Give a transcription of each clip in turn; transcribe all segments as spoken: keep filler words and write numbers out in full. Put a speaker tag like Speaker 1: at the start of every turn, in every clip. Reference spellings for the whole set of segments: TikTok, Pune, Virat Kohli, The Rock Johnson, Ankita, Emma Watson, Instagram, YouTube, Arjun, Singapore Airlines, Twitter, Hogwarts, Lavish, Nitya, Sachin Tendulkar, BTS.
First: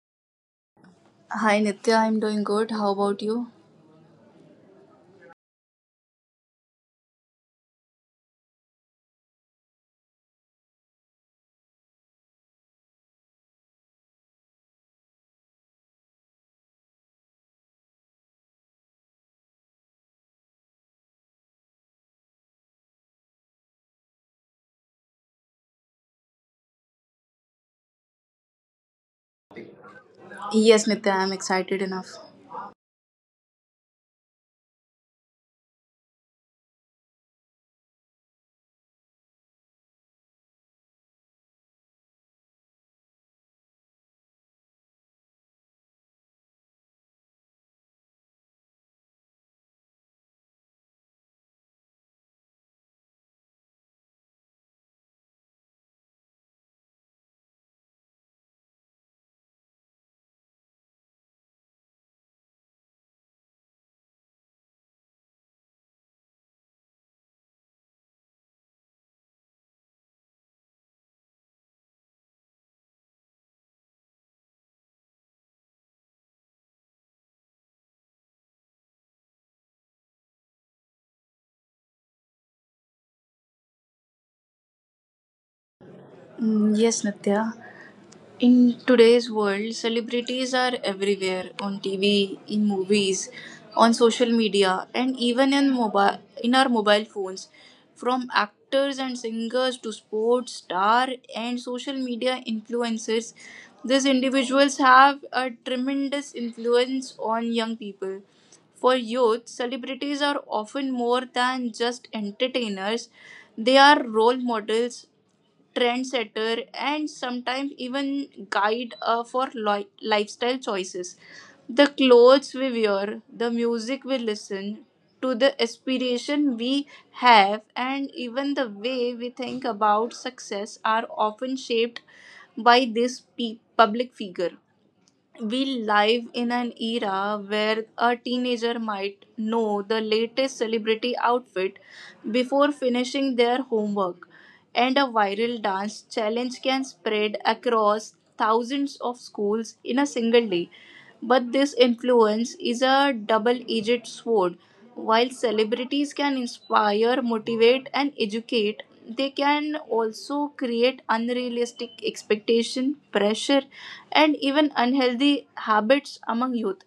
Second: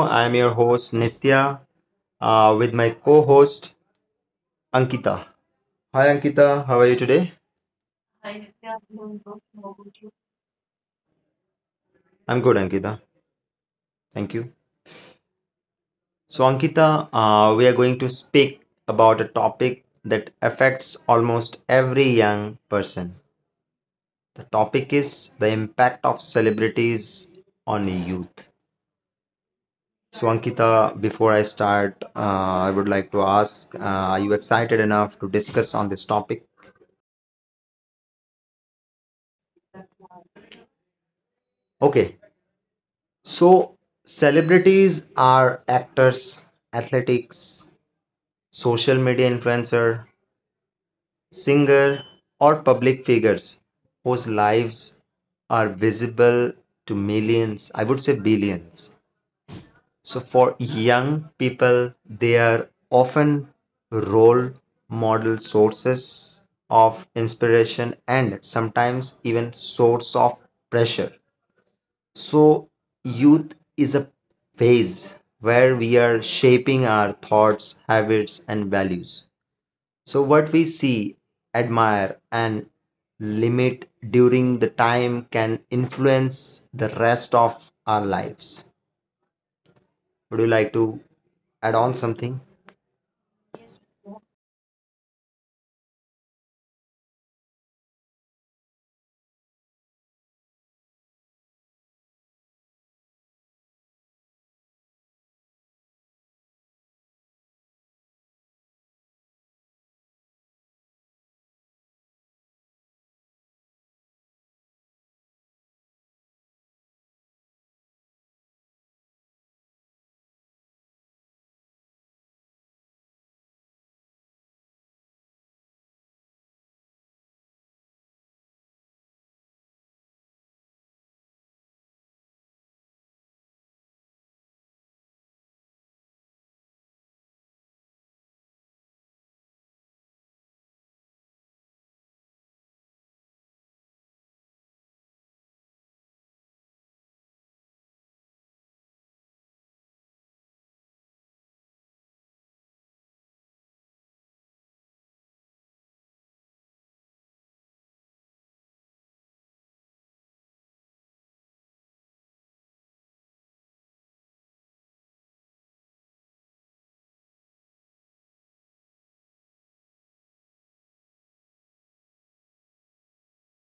Speaker 1: I am your host Nitya uh, with my co host Ankita. Hi Ankita, how are you today?
Speaker 2: Hi Nitya, I'm doing good. How about you?
Speaker 1: I'm good, Ankita. Thank you. So, Ankita, uh, we are going to speak about a topic that affects almost every young person. The topic is the impact of celebrities on youth. So, Ankita, before I start, uh, I would like to ask uh, are you excited enough to discuss on this topic?
Speaker 2: Yes, Nitya, I'm excited enough.
Speaker 1: Okay. So, celebrities are actors, athletics, social media influencer, singer, or public figures whose lives are visible to millions, I would say billions. So, for young people, they are often role model sources of inspiration and sometimes even source of pressure. So, youth is a phase where we are shaping our thoughts, habits, and values. So, what we see, admire, and limit during the time can influence the rest of our lives. Would you like to add on something?
Speaker 2: Mm, yes, Nitya. In today's world, celebrities are everywhere on T V, in movies, on social media, and even in mobile in our mobile phones. From actors and singers to sports star and social media influencers, these individuals have a tremendous influence on young people. For youth, celebrities are often more than just entertainers. They are role models, trendsetter, and sometimes even guide uh, for li- lifestyle choices. The clothes we wear, the music we listen to, the aspiration we have, and even the way we think about success are often shaped by this pe- public figure. We live in an era where a teenager might know the latest celebrity outfit before finishing their homework, and a viral dance challenge can spread across thousands of schools in a single day. But this influence is a double edged sword. While celebrities can inspire, motivate, and educate, they can also create unrealistic expectation, pressure, and even unhealthy habits among youth.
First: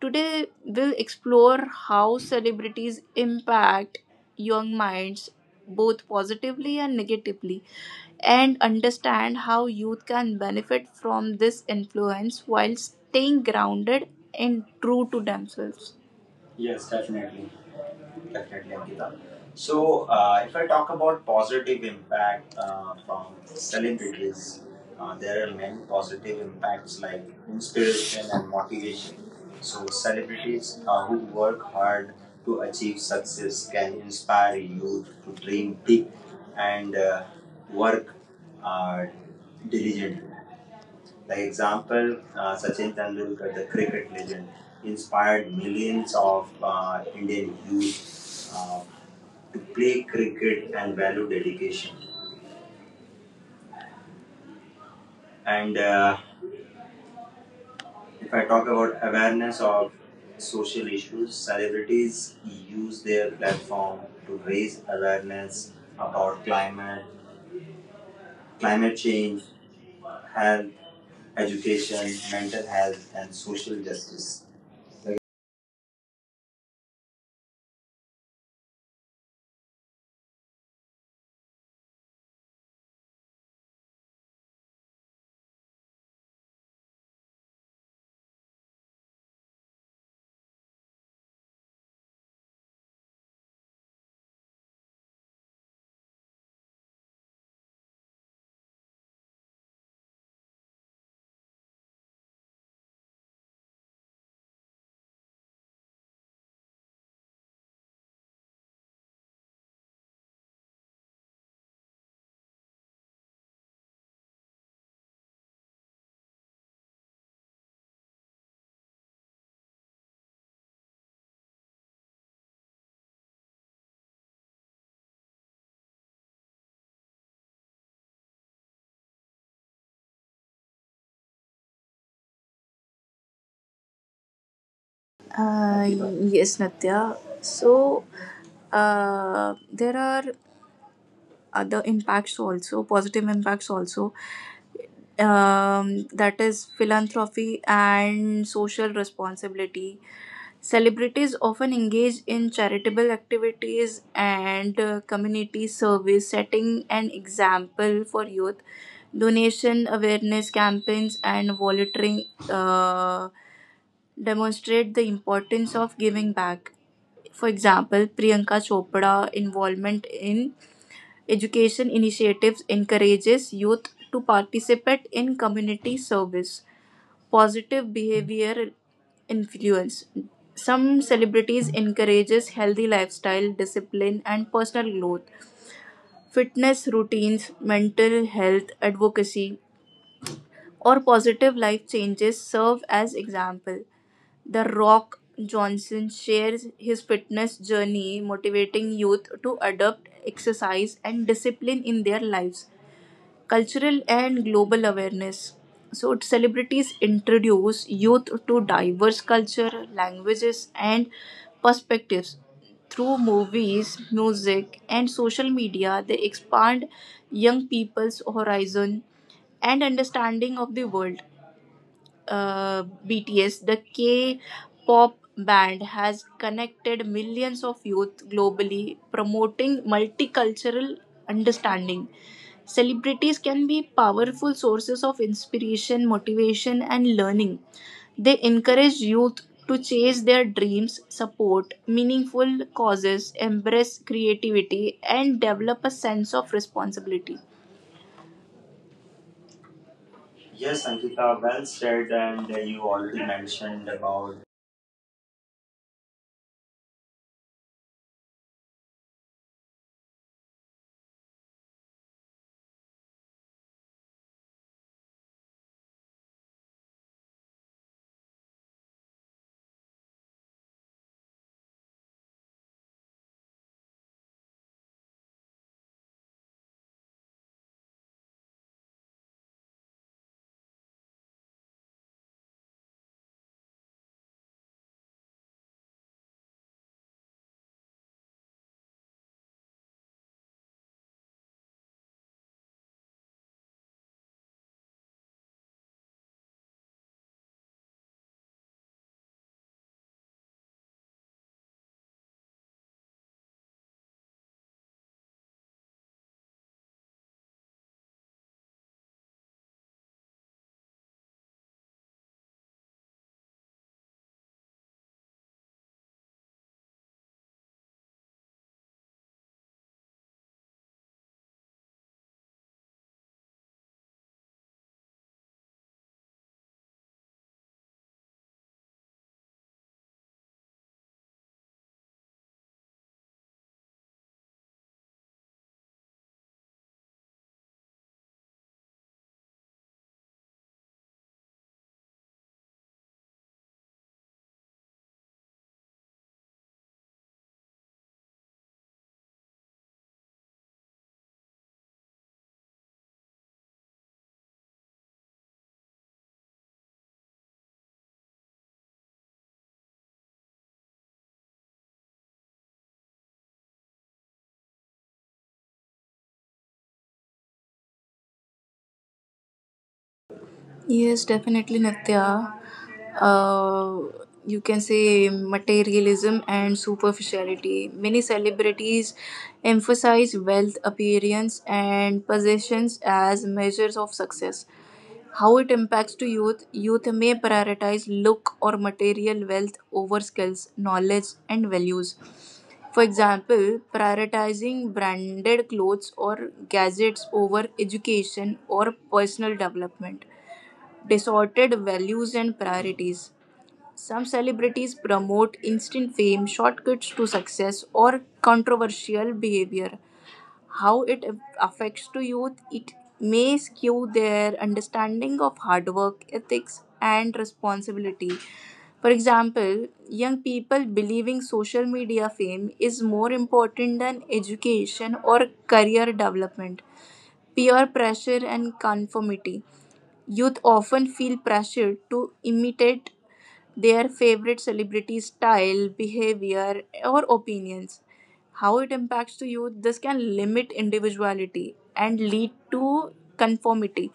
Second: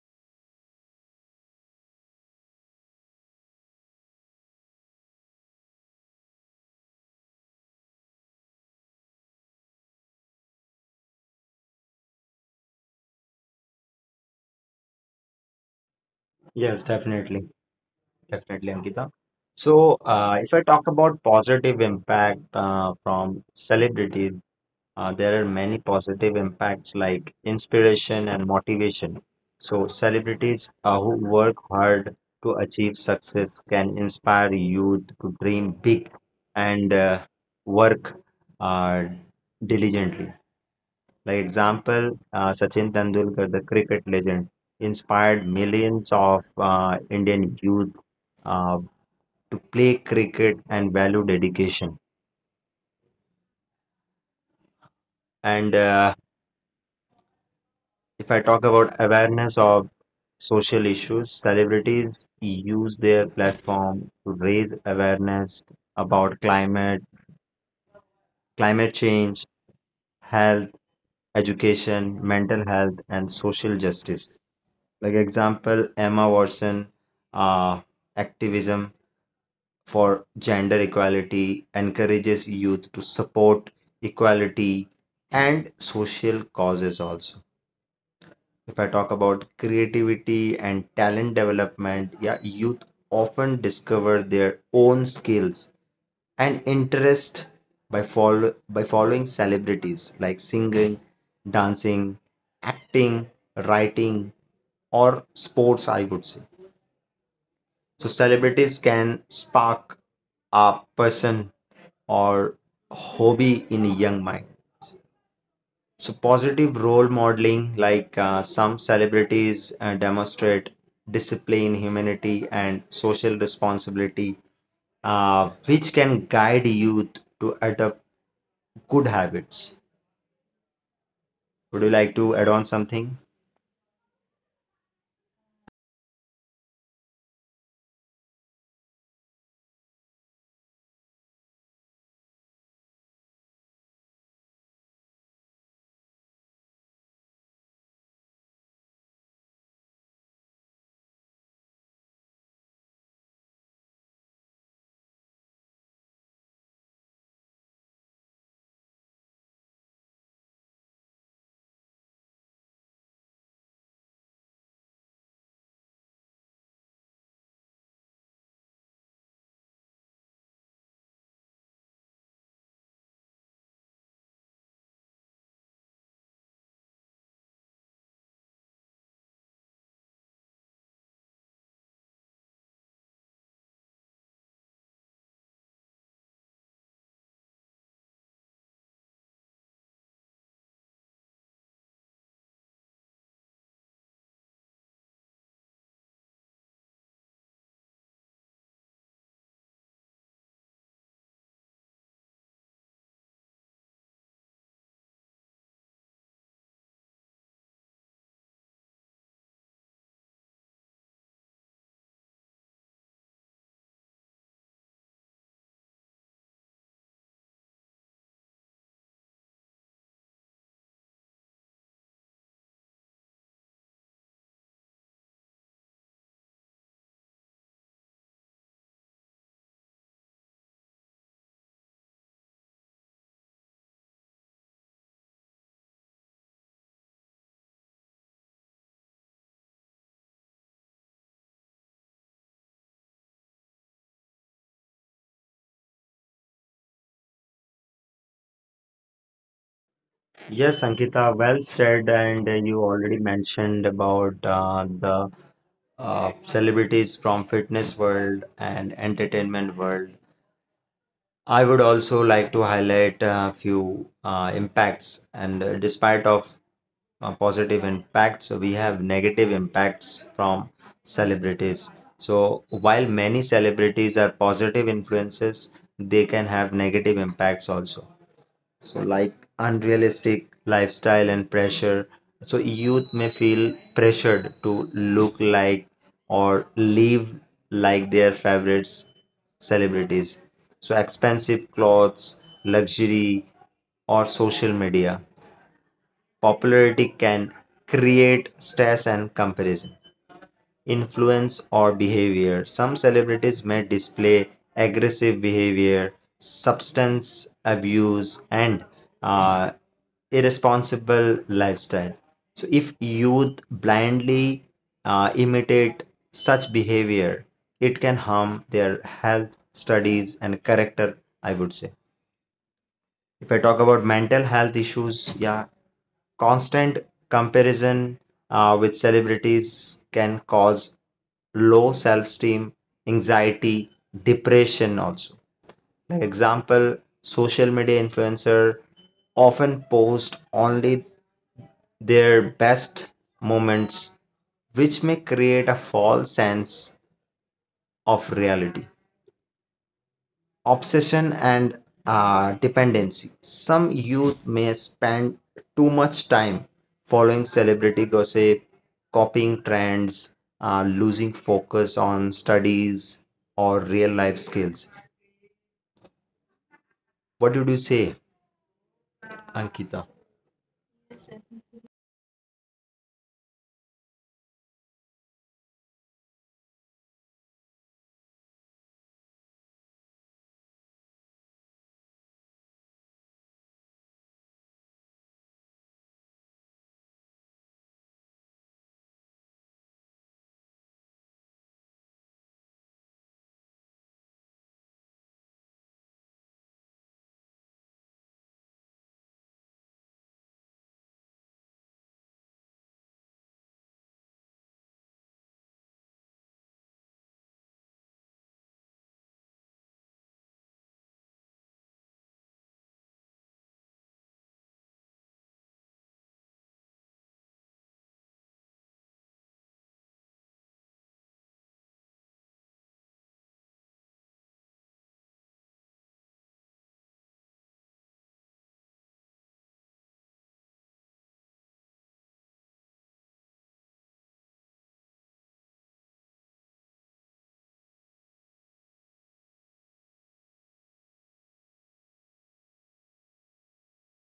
Speaker 2: Today, we'll explore how celebrities impact young minds both positively and negatively and understand how youth can benefit from this influence while staying grounded and true to themselves.
Speaker 1: Yes,
Speaker 2: Yes,
Speaker 1: definitely.
Speaker 2: definitely.
Speaker 1: Definitely,
Speaker 2: Definitely,
Speaker 1: Ankita.
Speaker 2: Ankita.
Speaker 1: So,
Speaker 2: So,
Speaker 1: uh,
Speaker 2: uh,
Speaker 1: if
Speaker 2: if
Speaker 1: I
Speaker 2: I
Speaker 1: talk
Speaker 2: talk
Speaker 1: about
Speaker 2: about
Speaker 1: positive
Speaker 2: positive
Speaker 1: impact
Speaker 2: impact uh,
Speaker 1: uh,
Speaker 2: from
Speaker 1: from celebrities,
Speaker 2: celebrities,
Speaker 1: Uh,
Speaker 2: uh,
Speaker 1: there
Speaker 2: there
Speaker 1: are
Speaker 2: are
Speaker 1: many
Speaker 2: many
Speaker 1: positive
Speaker 2: positive
Speaker 1: impacts
Speaker 2: impacts like
Speaker 1: like
Speaker 2: inspiration
Speaker 1: inspiration and
Speaker 2: and
Speaker 1: motivation.
Speaker 2: motivation.
Speaker 1: So,
Speaker 2: So,
Speaker 1: celebrities
Speaker 2: celebrities
Speaker 1: uh,
Speaker 2: uh,
Speaker 1: who
Speaker 2: who
Speaker 1: work
Speaker 2: work
Speaker 1: hard
Speaker 2: hard
Speaker 1: to
Speaker 2: to
Speaker 1: achieve
Speaker 2: achieve
Speaker 1: success
Speaker 2: success
Speaker 1: can
Speaker 2: can
Speaker 1: inspire
Speaker 2: inspire youth
Speaker 1: youth
Speaker 2: to
Speaker 1: to dream
Speaker 2: dream big
Speaker 1: big and
Speaker 2: and
Speaker 1: uh,
Speaker 2: uh,
Speaker 1: work
Speaker 2: work
Speaker 1: uh,
Speaker 2: uh, diligently.
Speaker 1: diligently. Like
Speaker 2: The example,
Speaker 1: example, uh,
Speaker 2: uh,
Speaker 1: Sachin
Speaker 2: Sachin
Speaker 1: Tendulkar,
Speaker 2: Tendulkar,
Speaker 1: the
Speaker 2: the
Speaker 1: cricket
Speaker 2: cricket legend,
Speaker 1: legend, inspired
Speaker 2: inspired
Speaker 1: millions
Speaker 2: millions
Speaker 1: of
Speaker 2: of
Speaker 1: uh,
Speaker 2: uh, Indian
Speaker 1: Indian youth
Speaker 2: youth uh,
Speaker 1: uh,
Speaker 2: to
Speaker 1: to play
Speaker 2: play
Speaker 1: cricket
Speaker 2: cricket
Speaker 1: and
Speaker 2: and
Speaker 1: value
Speaker 2: value dedication.
Speaker 1: dedication. And
Speaker 2: And
Speaker 1: uh,
Speaker 2: uh,
Speaker 1: if
Speaker 2: if
Speaker 1: I
Speaker 2: I talk
Speaker 1: talk
Speaker 2: about
Speaker 1: about awareness
Speaker 2: awareness
Speaker 1: of
Speaker 2: of social
Speaker 1: social issues.
Speaker 2: issues,
Speaker 1: Celebrities
Speaker 2: celebrities
Speaker 1: use
Speaker 2: use
Speaker 1: their
Speaker 2: their platform
Speaker 1: platform to
Speaker 2: to
Speaker 1: raise
Speaker 2: raise
Speaker 1: awareness
Speaker 2: awareness
Speaker 1: about
Speaker 2: about
Speaker 1: climate,
Speaker 2: climate,
Speaker 1: climate
Speaker 2: climate change,
Speaker 1: change,
Speaker 2: health,
Speaker 1: health,
Speaker 2: education,
Speaker 1: education, mental
Speaker 2: mental
Speaker 1: health,
Speaker 2: health,
Speaker 1: and
Speaker 2: and social
Speaker 1: social justice.
Speaker 2: justice.
Speaker 1: Like
Speaker 2: The
Speaker 1: example, Emma Watson, uh, activism for gender equality encourages youth to support equality and social causes also. If I talk about creativity and talent development, yeah, youth often discover their own skills and interest by follow by following celebrities like singing, dancing, acting, writing, or sports, I would say. So celebrities can spark a person or hobby in a young mind. So, positive role modeling, like uh, some celebrities uh, demonstrate discipline, humanity, and social responsibility, uh, which can guide youth to adopt good habits. Would you like to add on something?
Speaker 2: Uh, yes, Natya. So, uh, there are other impacts also, positive impacts also. Um, that is philanthropy and social responsibility. Celebrities often engage in charitable activities and uh, community service, setting an example for youth. Donation awareness campaigns and volunteering uh, demonstrate the importance of giving back. For example, Priyanka Chopra's involvement in education initiatives encourages youth to participate in community service. Positive behavior influence. Some celebrities encourages healthy lifestyle, discipline and personal growth, fitness routines, mental health advocacy or positive life changes serve as example. The Rock Johnson shares his fitness journey motivating youth to adopt exercise and discipline in their lives. Cultural and global awareness. So celebrities introduce youth to diverse culture, languages and perspectives. Through movies, music and social media, they expand young people's horizon and understanding of the world. uh, B T S, the K pop band, has connected millions of youth globally, promoting multicultural understanding. Celebrities can be powerful sources of inspiration, motivation, and learning. They encourage youth to chase their dreams, support meaningful causes, embrace creativity, and develop a sense of responsibility.
Speaker 1: Yes,
Speaker 2: Yes,
Speaker 1: Ankita,
Speaker 2: Ankita,
Speaker 1: well
Speaker 2: well
Speaker 1: said.
Speaker 2: said,
Speaker 1: And
Speaker 2: and
Speaker 1: uh, you
Speaker 2: you
Speaker 1: already
Speaker 2: already
Speaker 1: mentioned
Speaker 2: mentioned about
Speaker 1: about uh, the uh, celebrities from fitness world and entertainment world. I would also like to highlight a few uh, impacts, and uh, despite of uh, positive impacts, we have negative impacts from celebrities. So while many celebrities are positive influences, they can have negative impacts also. So, like unrealistic lifestyle and pressure. So, youth may feel pressured to look like or live like their favorites celebrities. So, expensive clothes, luxury, or social media. Popularity can create stress and comparison influence, or behavior. Some celebrities may display aggressive behavior, substance abuse, and uh, irresponsible lifestyle. So, if youth blindly uh, imitate such behavior, it can harm their health, studies, and character, I would say. If I talk about mental health issues, yeah, constant comparison uh, with celebrities can cause low self-esteem, anxiety, depression also. Like example, social media influencer often post only their best moments, which may create a false sense of reality. Obsession and uh, dependency. Some youth may spend too much time following celebrity gossip, copying trends, uh, losing focus on studies or real life skills. What did you say, Ankita?
Speaker 2: yes, definitely, Nitya. Uh, you can say materialism and superficiality. Many celebrities emphasize wealth, appearance, and possessions as measures of success. How it impacts to youth? Youth may prioritize look or material wealth over skills, knowledge, and values. For example, prioritizing branded clothes or gadgets over education or personal development. Distorted values and priorities. Some celebrities promote instant fame, shortcuts to success, or controversial behavior. How it affects to youth, it may skew their understanding of hard work, ethics, and responsibility. For example, young people believing social media fame is more important than education or career development, peer pressure, and conformity. Youth often feel pressured to imitate their favorite celebrities' style, behavior, or opinions. How it impacts the youth, this can limit individuality and lead to conformity,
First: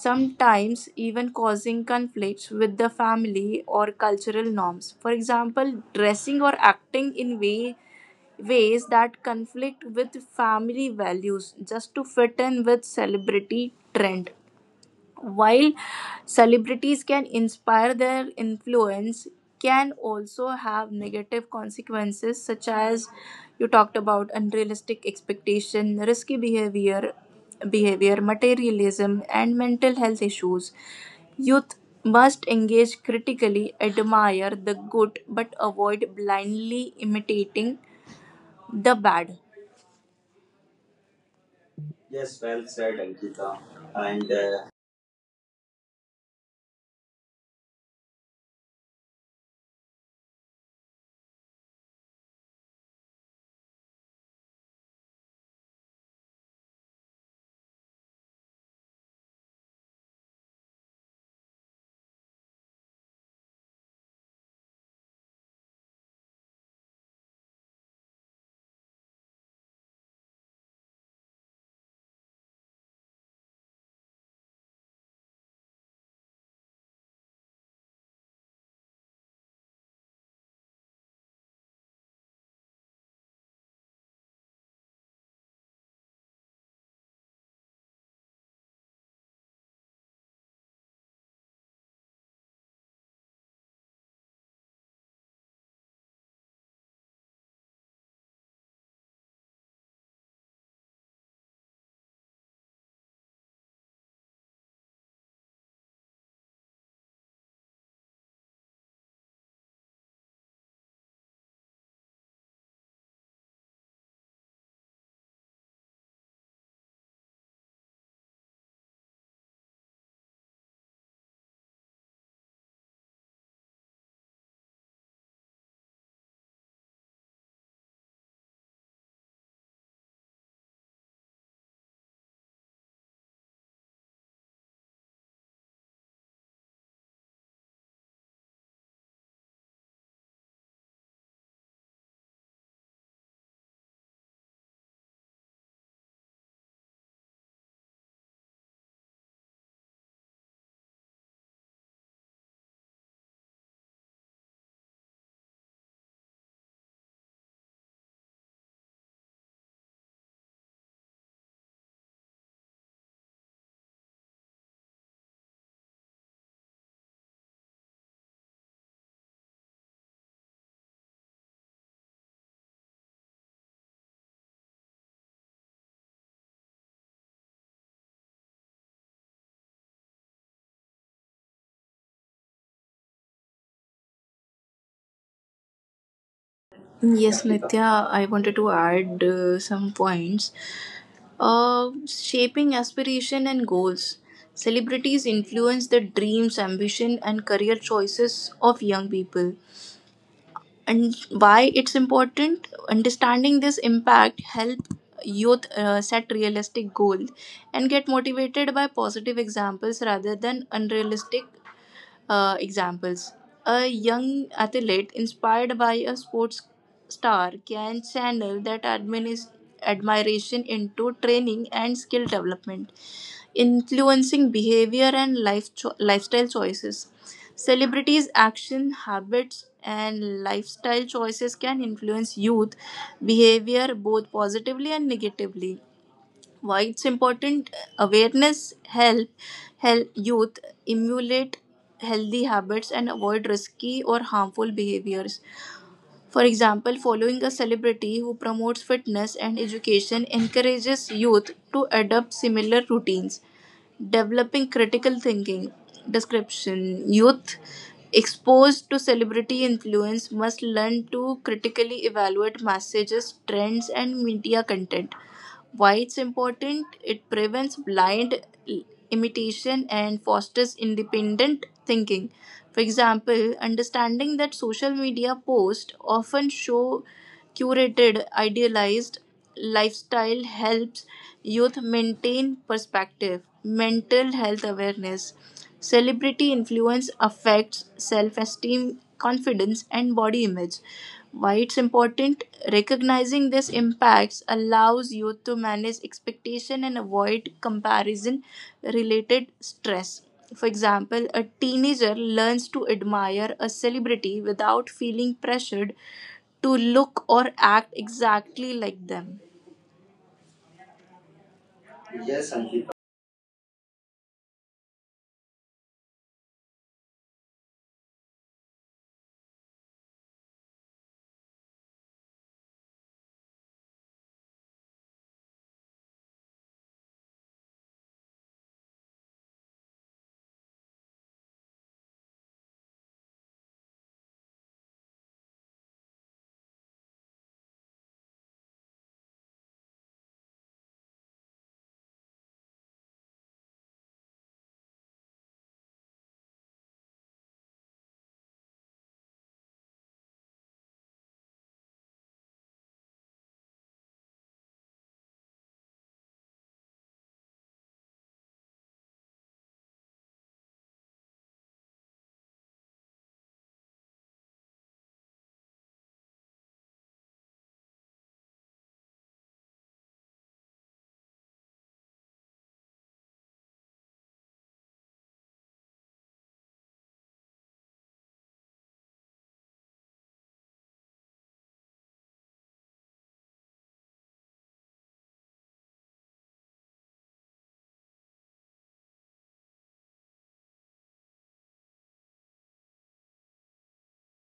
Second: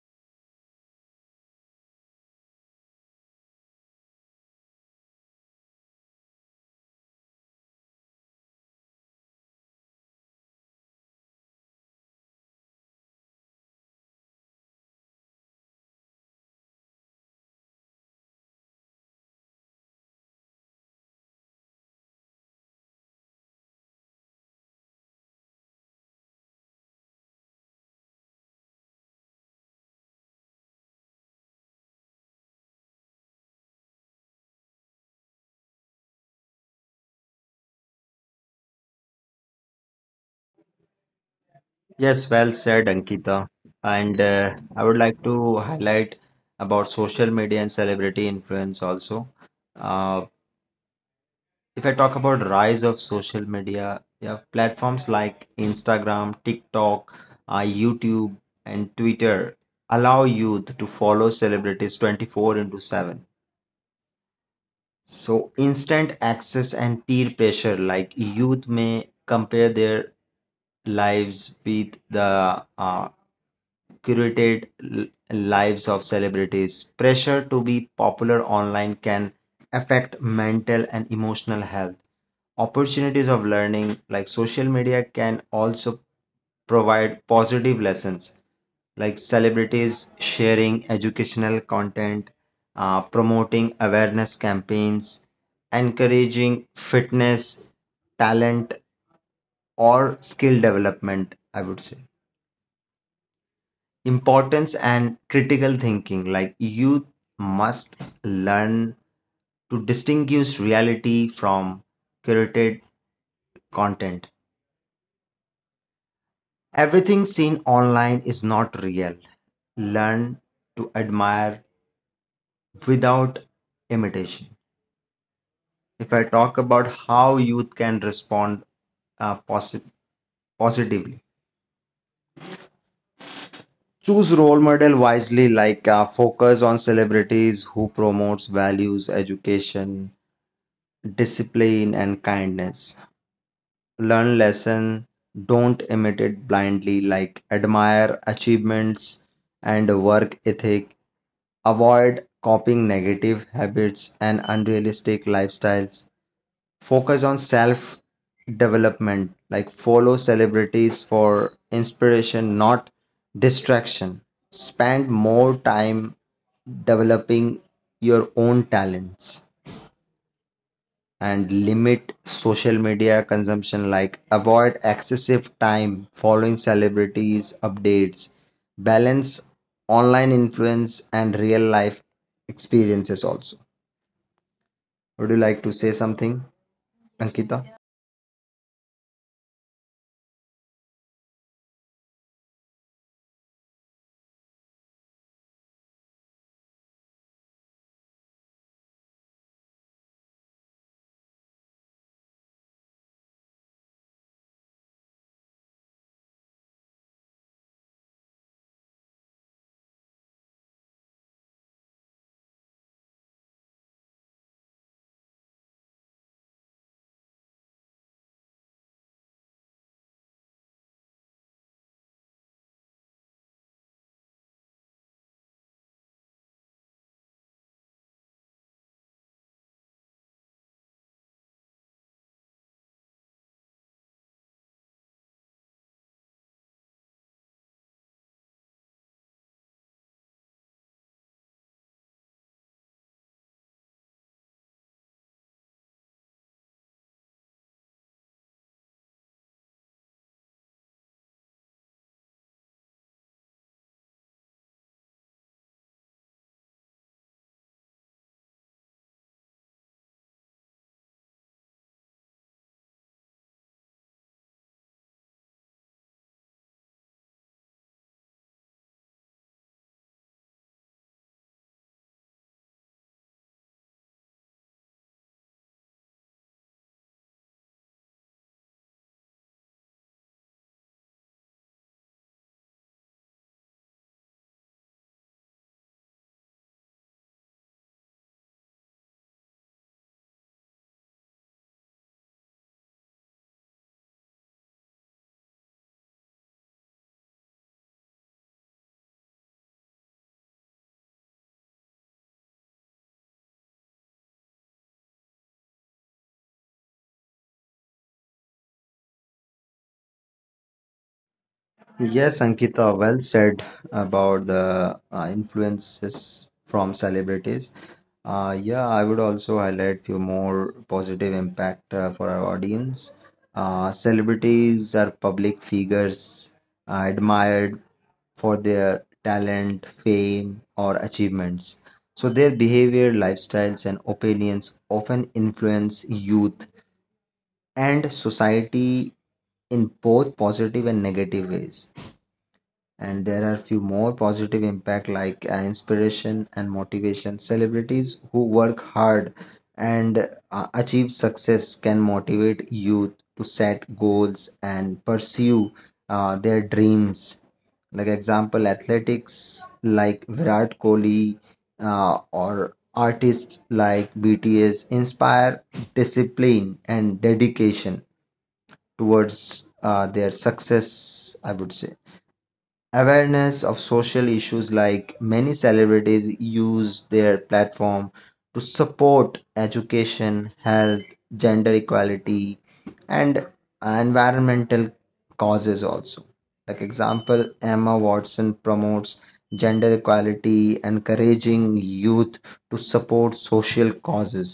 Speaker 2: sometimes even causing conflicts with the family or cultural norms. For example, dressing or acting in way ways that conflict with family values just to fit in with celebrity trend. While celebrities can inspire, their influence can also have negative consequences, such as you talked about unrealistic expectation, risky behavior, behavior, materialism, and mental health issues. Youth must engage critically, admire the good, but avoid blindly imitating the bad.
Speaker 1: Yes,
Speaker 2: Yes,
Speaker 1: well
Speaker 2: well
Speaker 1: said,
Speaker 2: said,
Speaker 1: Ankita.
Speaker 2: Ankita.
Speaker 1: And
Speaker 2: And
Speaker 1: uh,
Speaker 2: uh,
Speaker 1: I would like to highlight about social media and celebrity influence also. Uh, if I talk about rise of social media, yeah, platforms like Instagram, TikTok, uh, YouTube and Twitter allow youth to follow celebrities twenty-four into seven. So instant access and peer pressure, like youth may compare their lives with the uh, curated l- lives of celebrities. Pressure to be popular online can affect mental and emotional health. Opportunities of learning, like social media, can also provide positive lessons, like celebrities sharing educational content, uh, promoting awareness campaigns, encouraging fitness, talent, or skill development, I would say. Importance and critical thinking. Like youth must learn to distinguish reality from curated content. Everything seen online is not real. Learn to admire without imitation. If I talk about how youth can respond uh, posi- positively, choose role model wisely, like uh, focus on celebrities who promotes values, education, discipline, and kindness. Learn lesson, don't imitate blindly, like admire achievements and work ethic. Avoid copying negative habits and unrealistic lifestyles. Focus on self development, like follow celebrities for inspiration, not distraction. Spend more time developing your own talents and limit social media consumption, like avoid excessive time following celebrities updates. Balance online influence and real life experiences also. Would you like to say something, Ankita?
Speaker 2: yes, Nitya, I wanted to add uh, some points. Uh, shaping aspiration and goals. Celebrities influence the dreams, ambition, and career choices of young people. And why it's important? Understanding this impact help youth uh, set realistic goals and get motivated by positive examples rather than unrealistic uh, examples. A young athlete inspired by a sports star can channel that adminis- admiration into training and skill development, influencing behavior and life cho- lifestyle choices. Celebrities' action habits and lifestyle choices can influence youth behavior both positively and negatively. Why it's important? Awareness help help youth emulate healthy habits and avoid risky or harmful behaviors. For example, following a celebrity who promotes fitness and education encourages youth to adopt similar routines. Developing critical thinking description, youth exposed to celebrity influence must learn to critically evaluate messages, trends and media content. Why it's important? It prevents blind imitation and fosters independent thinking. For example, understanding that social media posts often show curated, idealized lifestyle helps youth maintain perspective. Mental health awareness. Celebrity influence affects self esteem, confidence, and body image. Why it's important? Recognizing these impacts allows youth to manage expectation and avoid comparison related stress. For example, a teenager learns to admire a celebrity without feeling pressured to look or act exactly like them. Yes,
Speaker 1: Yes,
Speaker 2: Ankita.
Speaker 1: Ankita, well said about the uh, influences from celebrities. Uh, yeah, I would also highlight few more positive impact uh, for our audience. Uh, celebrities are public figures uh, admired for their talent, fame, or achievements. So their behavior, lifestyles, and opinions often influence youth and society in both positive and negative ways. And there are few more positive impact, like uh, inspiration and motivation. Celebrities who work hard and uh, achieve success can motivate youth to set goals and pursue uh, their dreams. Like example, athletics like Virat Kohli, uh, or artists like BTS inspire discipline and dedication towards uh, their success, I would say. Awareness of social issues, like many celebrities use their platform to support education, health, gender equality, and environmental causes also. Like example, Emma Watson promotes gender equality, encouraging youth to support social causes.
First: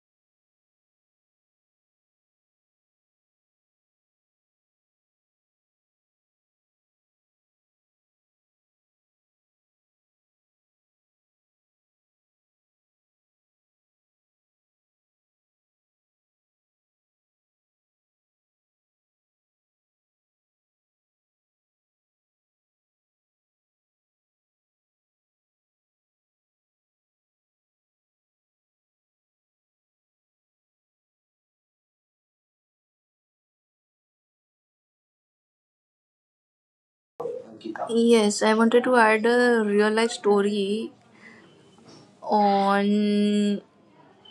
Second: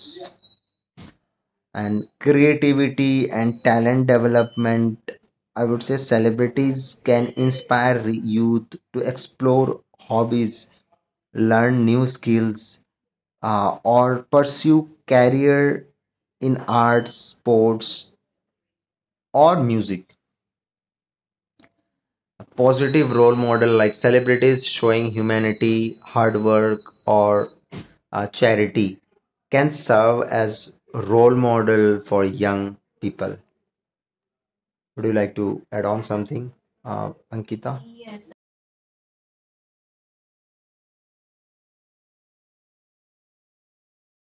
Speaker 1: And creativity and talent development, I would say celebrities can inspire youth to explore hobbies, learn new skills, uh, or pursue career in arts, sports, or music. A positive role model, like celebrities showing humanity, hard work, or uh, charity, can serve as role model for young people. Would you like to add on something, uh, Ankita? Yes.
Speaker 2: Yes, I wanted to add a real life story on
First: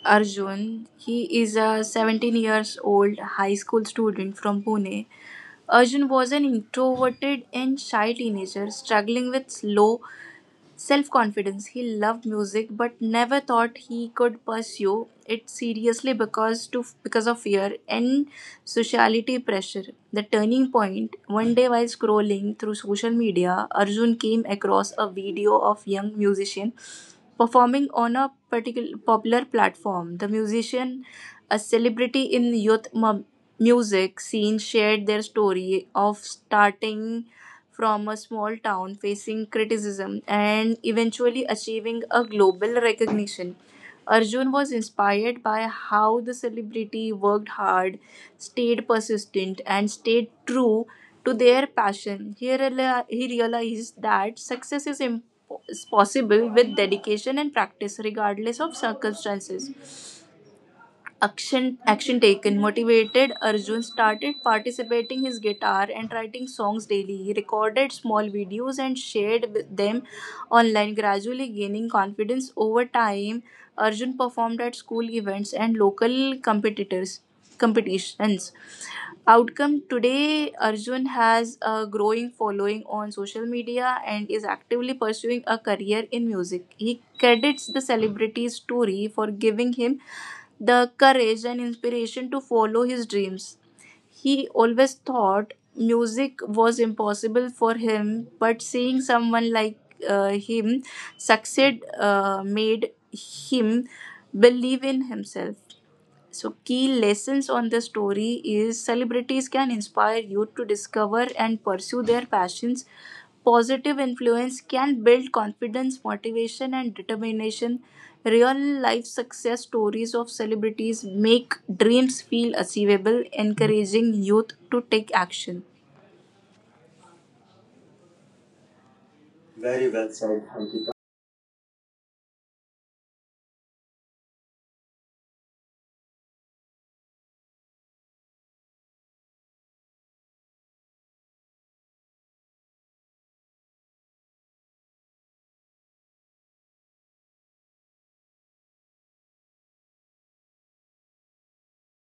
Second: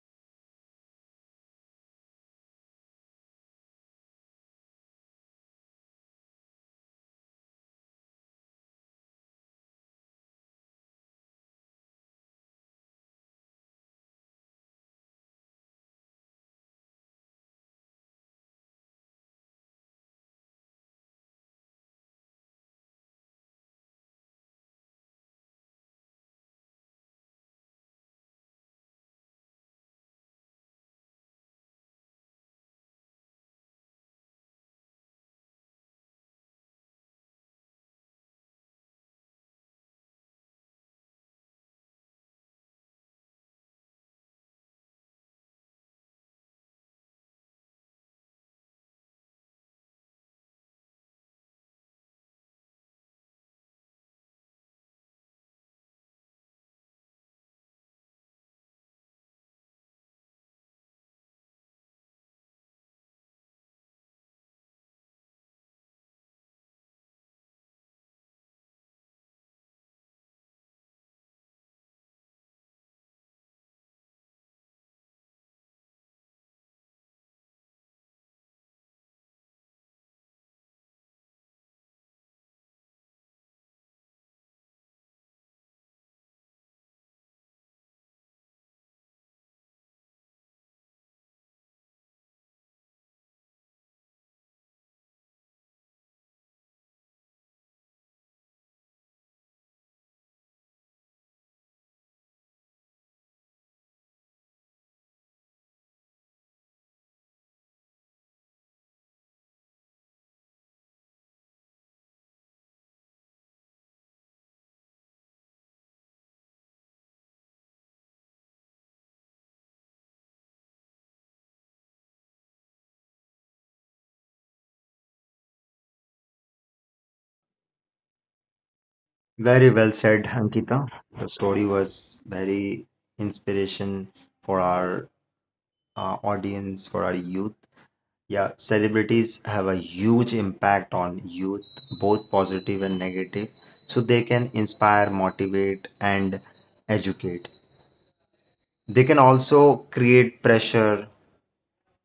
Speaker 2: Arjun. He is a seventeen years old high school student from Pune. Arjun was an introverted and shy teenager struggling with low self confidence. He loved music but never thought he could pursue it seriously because to because of fear and sociality pressure. The turning point, one day while scrolling through social media, Arjun came across a video of young musician performing on a particular popular platform. The musician, a celebrity in youth mu- music scene, shared their story of starting from a small town facing criticism and eventually achieving a global recognition. Arjun was inspired by how the celebrity worked hard, stayed persistent, and stayed true to their passion. He, reali- he realized that success is imp- is possible with dedication and practice, regardless of circumstances. Action action taken: motivated, Arjun started participating his guitar and writing songs daily. He recorded small videos and shared with them online, gradually gaining confidence. Over time, Arjun performed at school events and local competitors competitions. Outcome: today, Arjun has a growing following on social media and is actively pursuing a career in music. He credits the celebrity story for giving him the courage and inspiration to follow his dreams. He always thought music was impossible for him, but seeing someone like uh, him succeed uh, made him believe in himself. So, key lessons on the story is celebrities can inspire youth to discover and pursue their passions. Positive influence can build confidence, motivation, and determination. Real life success stories of celebrities make dreams feel achievable, encouraging youth to take action.
Speaker 1: Very
Speaker 2: Very
Speaker 1: well
Speaker 2: well
Speaker 1: said,
Speaker 2: said,
Speaker 1: Ankita.
Speaker 2: Ankita.
Speaker 1: The story was very inspiration for our uh, audience, for our youth. Yeah, celebrities have a huge impact on youth, both positive and negative. So they can inspire, motivate, and educate. They can also create pressure,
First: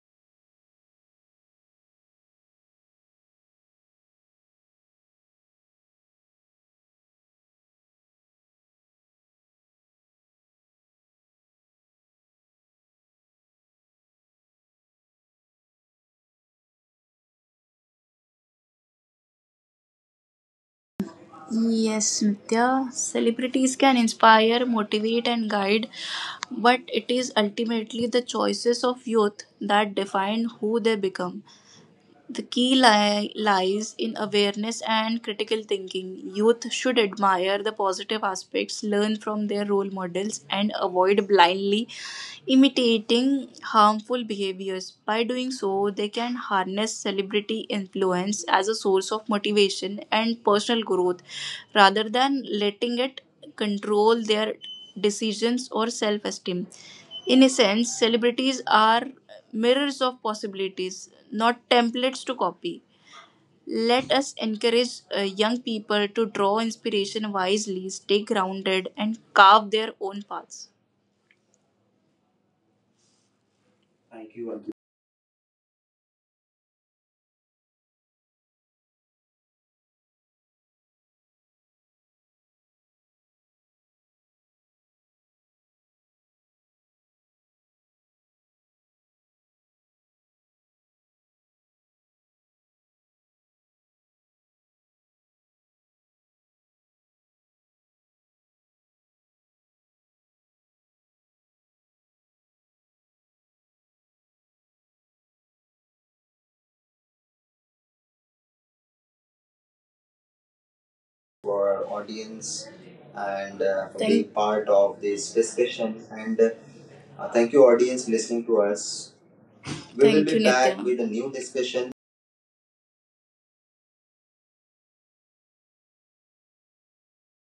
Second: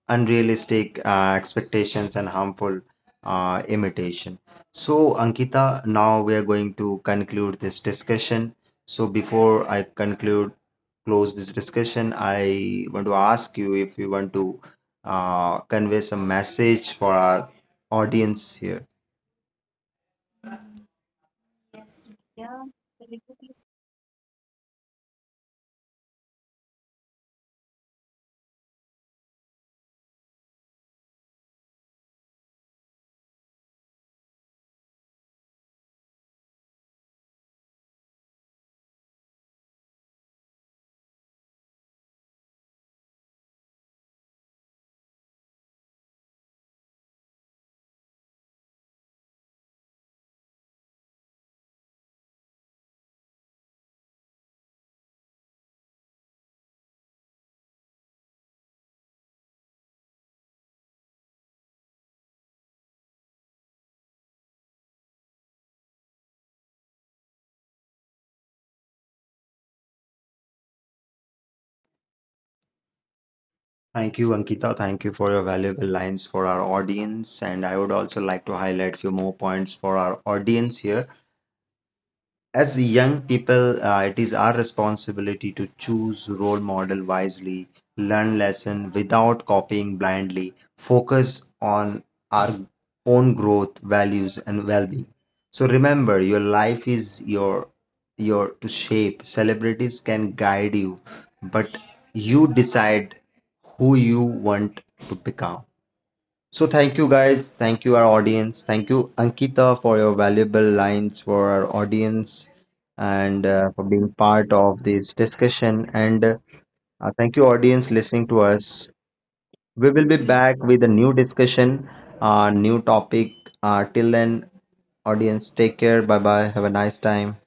Speaker 1: unrealistic uh, expectations and harmful uh, imitation. So, Ankita, now we are going to conclude this discussion. So, before I conclude, close this discussion, I want to ask you if you want to uh, convey some message for our audience here.
Speaker 2: Yes, Nitya, celebrities can inspire, motivate, and guide, but it is ultimately the choices of youth that define who they become. The key li- lies in awareness and critical thinking. Youth should admire the positive aspects, learn from their role models, and avoid blindly imitating harmful behaviors. By doing so, they can harness celebrity influence as a source of motivation and personal growth rather than letting it control their decisions or self esteem. In a sense, celebrities are mirrors of possibilities, not templates to copy. Let us encourage uh, young people to draw inspiration wisely, stay grounded, and carve their own paths.
Speaker 1: Thank you,
Speaker 2: Thank you. Anju.
Speaker 1: Ankita. Thank you for your valuable lines for our audience. And I would also like to highlight few more points for our audience here. As young people, uh, it is our responsibility to choose role model wisely, learn lesson without copying blindly, focus on our own growth, values, and well-being. So remember, your life is your your to shape. Celebrities can guide you, but you decide who you want to become. So thank you guys, thank you our audience, thank you Ankita for your valuable lines for
Speaker 2: For
Speaker 1: our
Speaker 2: our
Speaker 1: audience
Speaker 2: audience
Speaker 1: and
Speaker 2: and
Speaker 1: uh, for
Speaker 2: uh, for Thank
Speaker 1: being
Speaker 2: being
Speaker 1: part
Speaker 2: part
Speaker 1: of
Speaker 2: of
Speaker 1: this
Speaker 2: this
Speaker 1: discussion
Speaker 2: discussion.
Speaker 1: and uh,
Speaker 2: And
Speaker 1: uh,
Speaker 2: uh,
Speaker 1: thank you
Speaker 2: thank you,
Speaker 1: audience
Speaker 2: audience,
Speaker 1: listening to
Speaker 2: listening to
Speaker 1: us.
Speaker 2: us. We
Speaker 1: We will
Speaker 2: thank
Speaker 1: be
Speaker 2: will be you,
Speaker 1: back
Speaker 2: back Nitya.
Speaker 1: with a
Speaker 2: With a
Speaker 1: new
Speaker 2: new
Speaker 1: discussion,
Speaker 2: discussion.
Speaker 1: uh, new topic. Uh, till then, audience, take care. Bye bye. Have a nice time.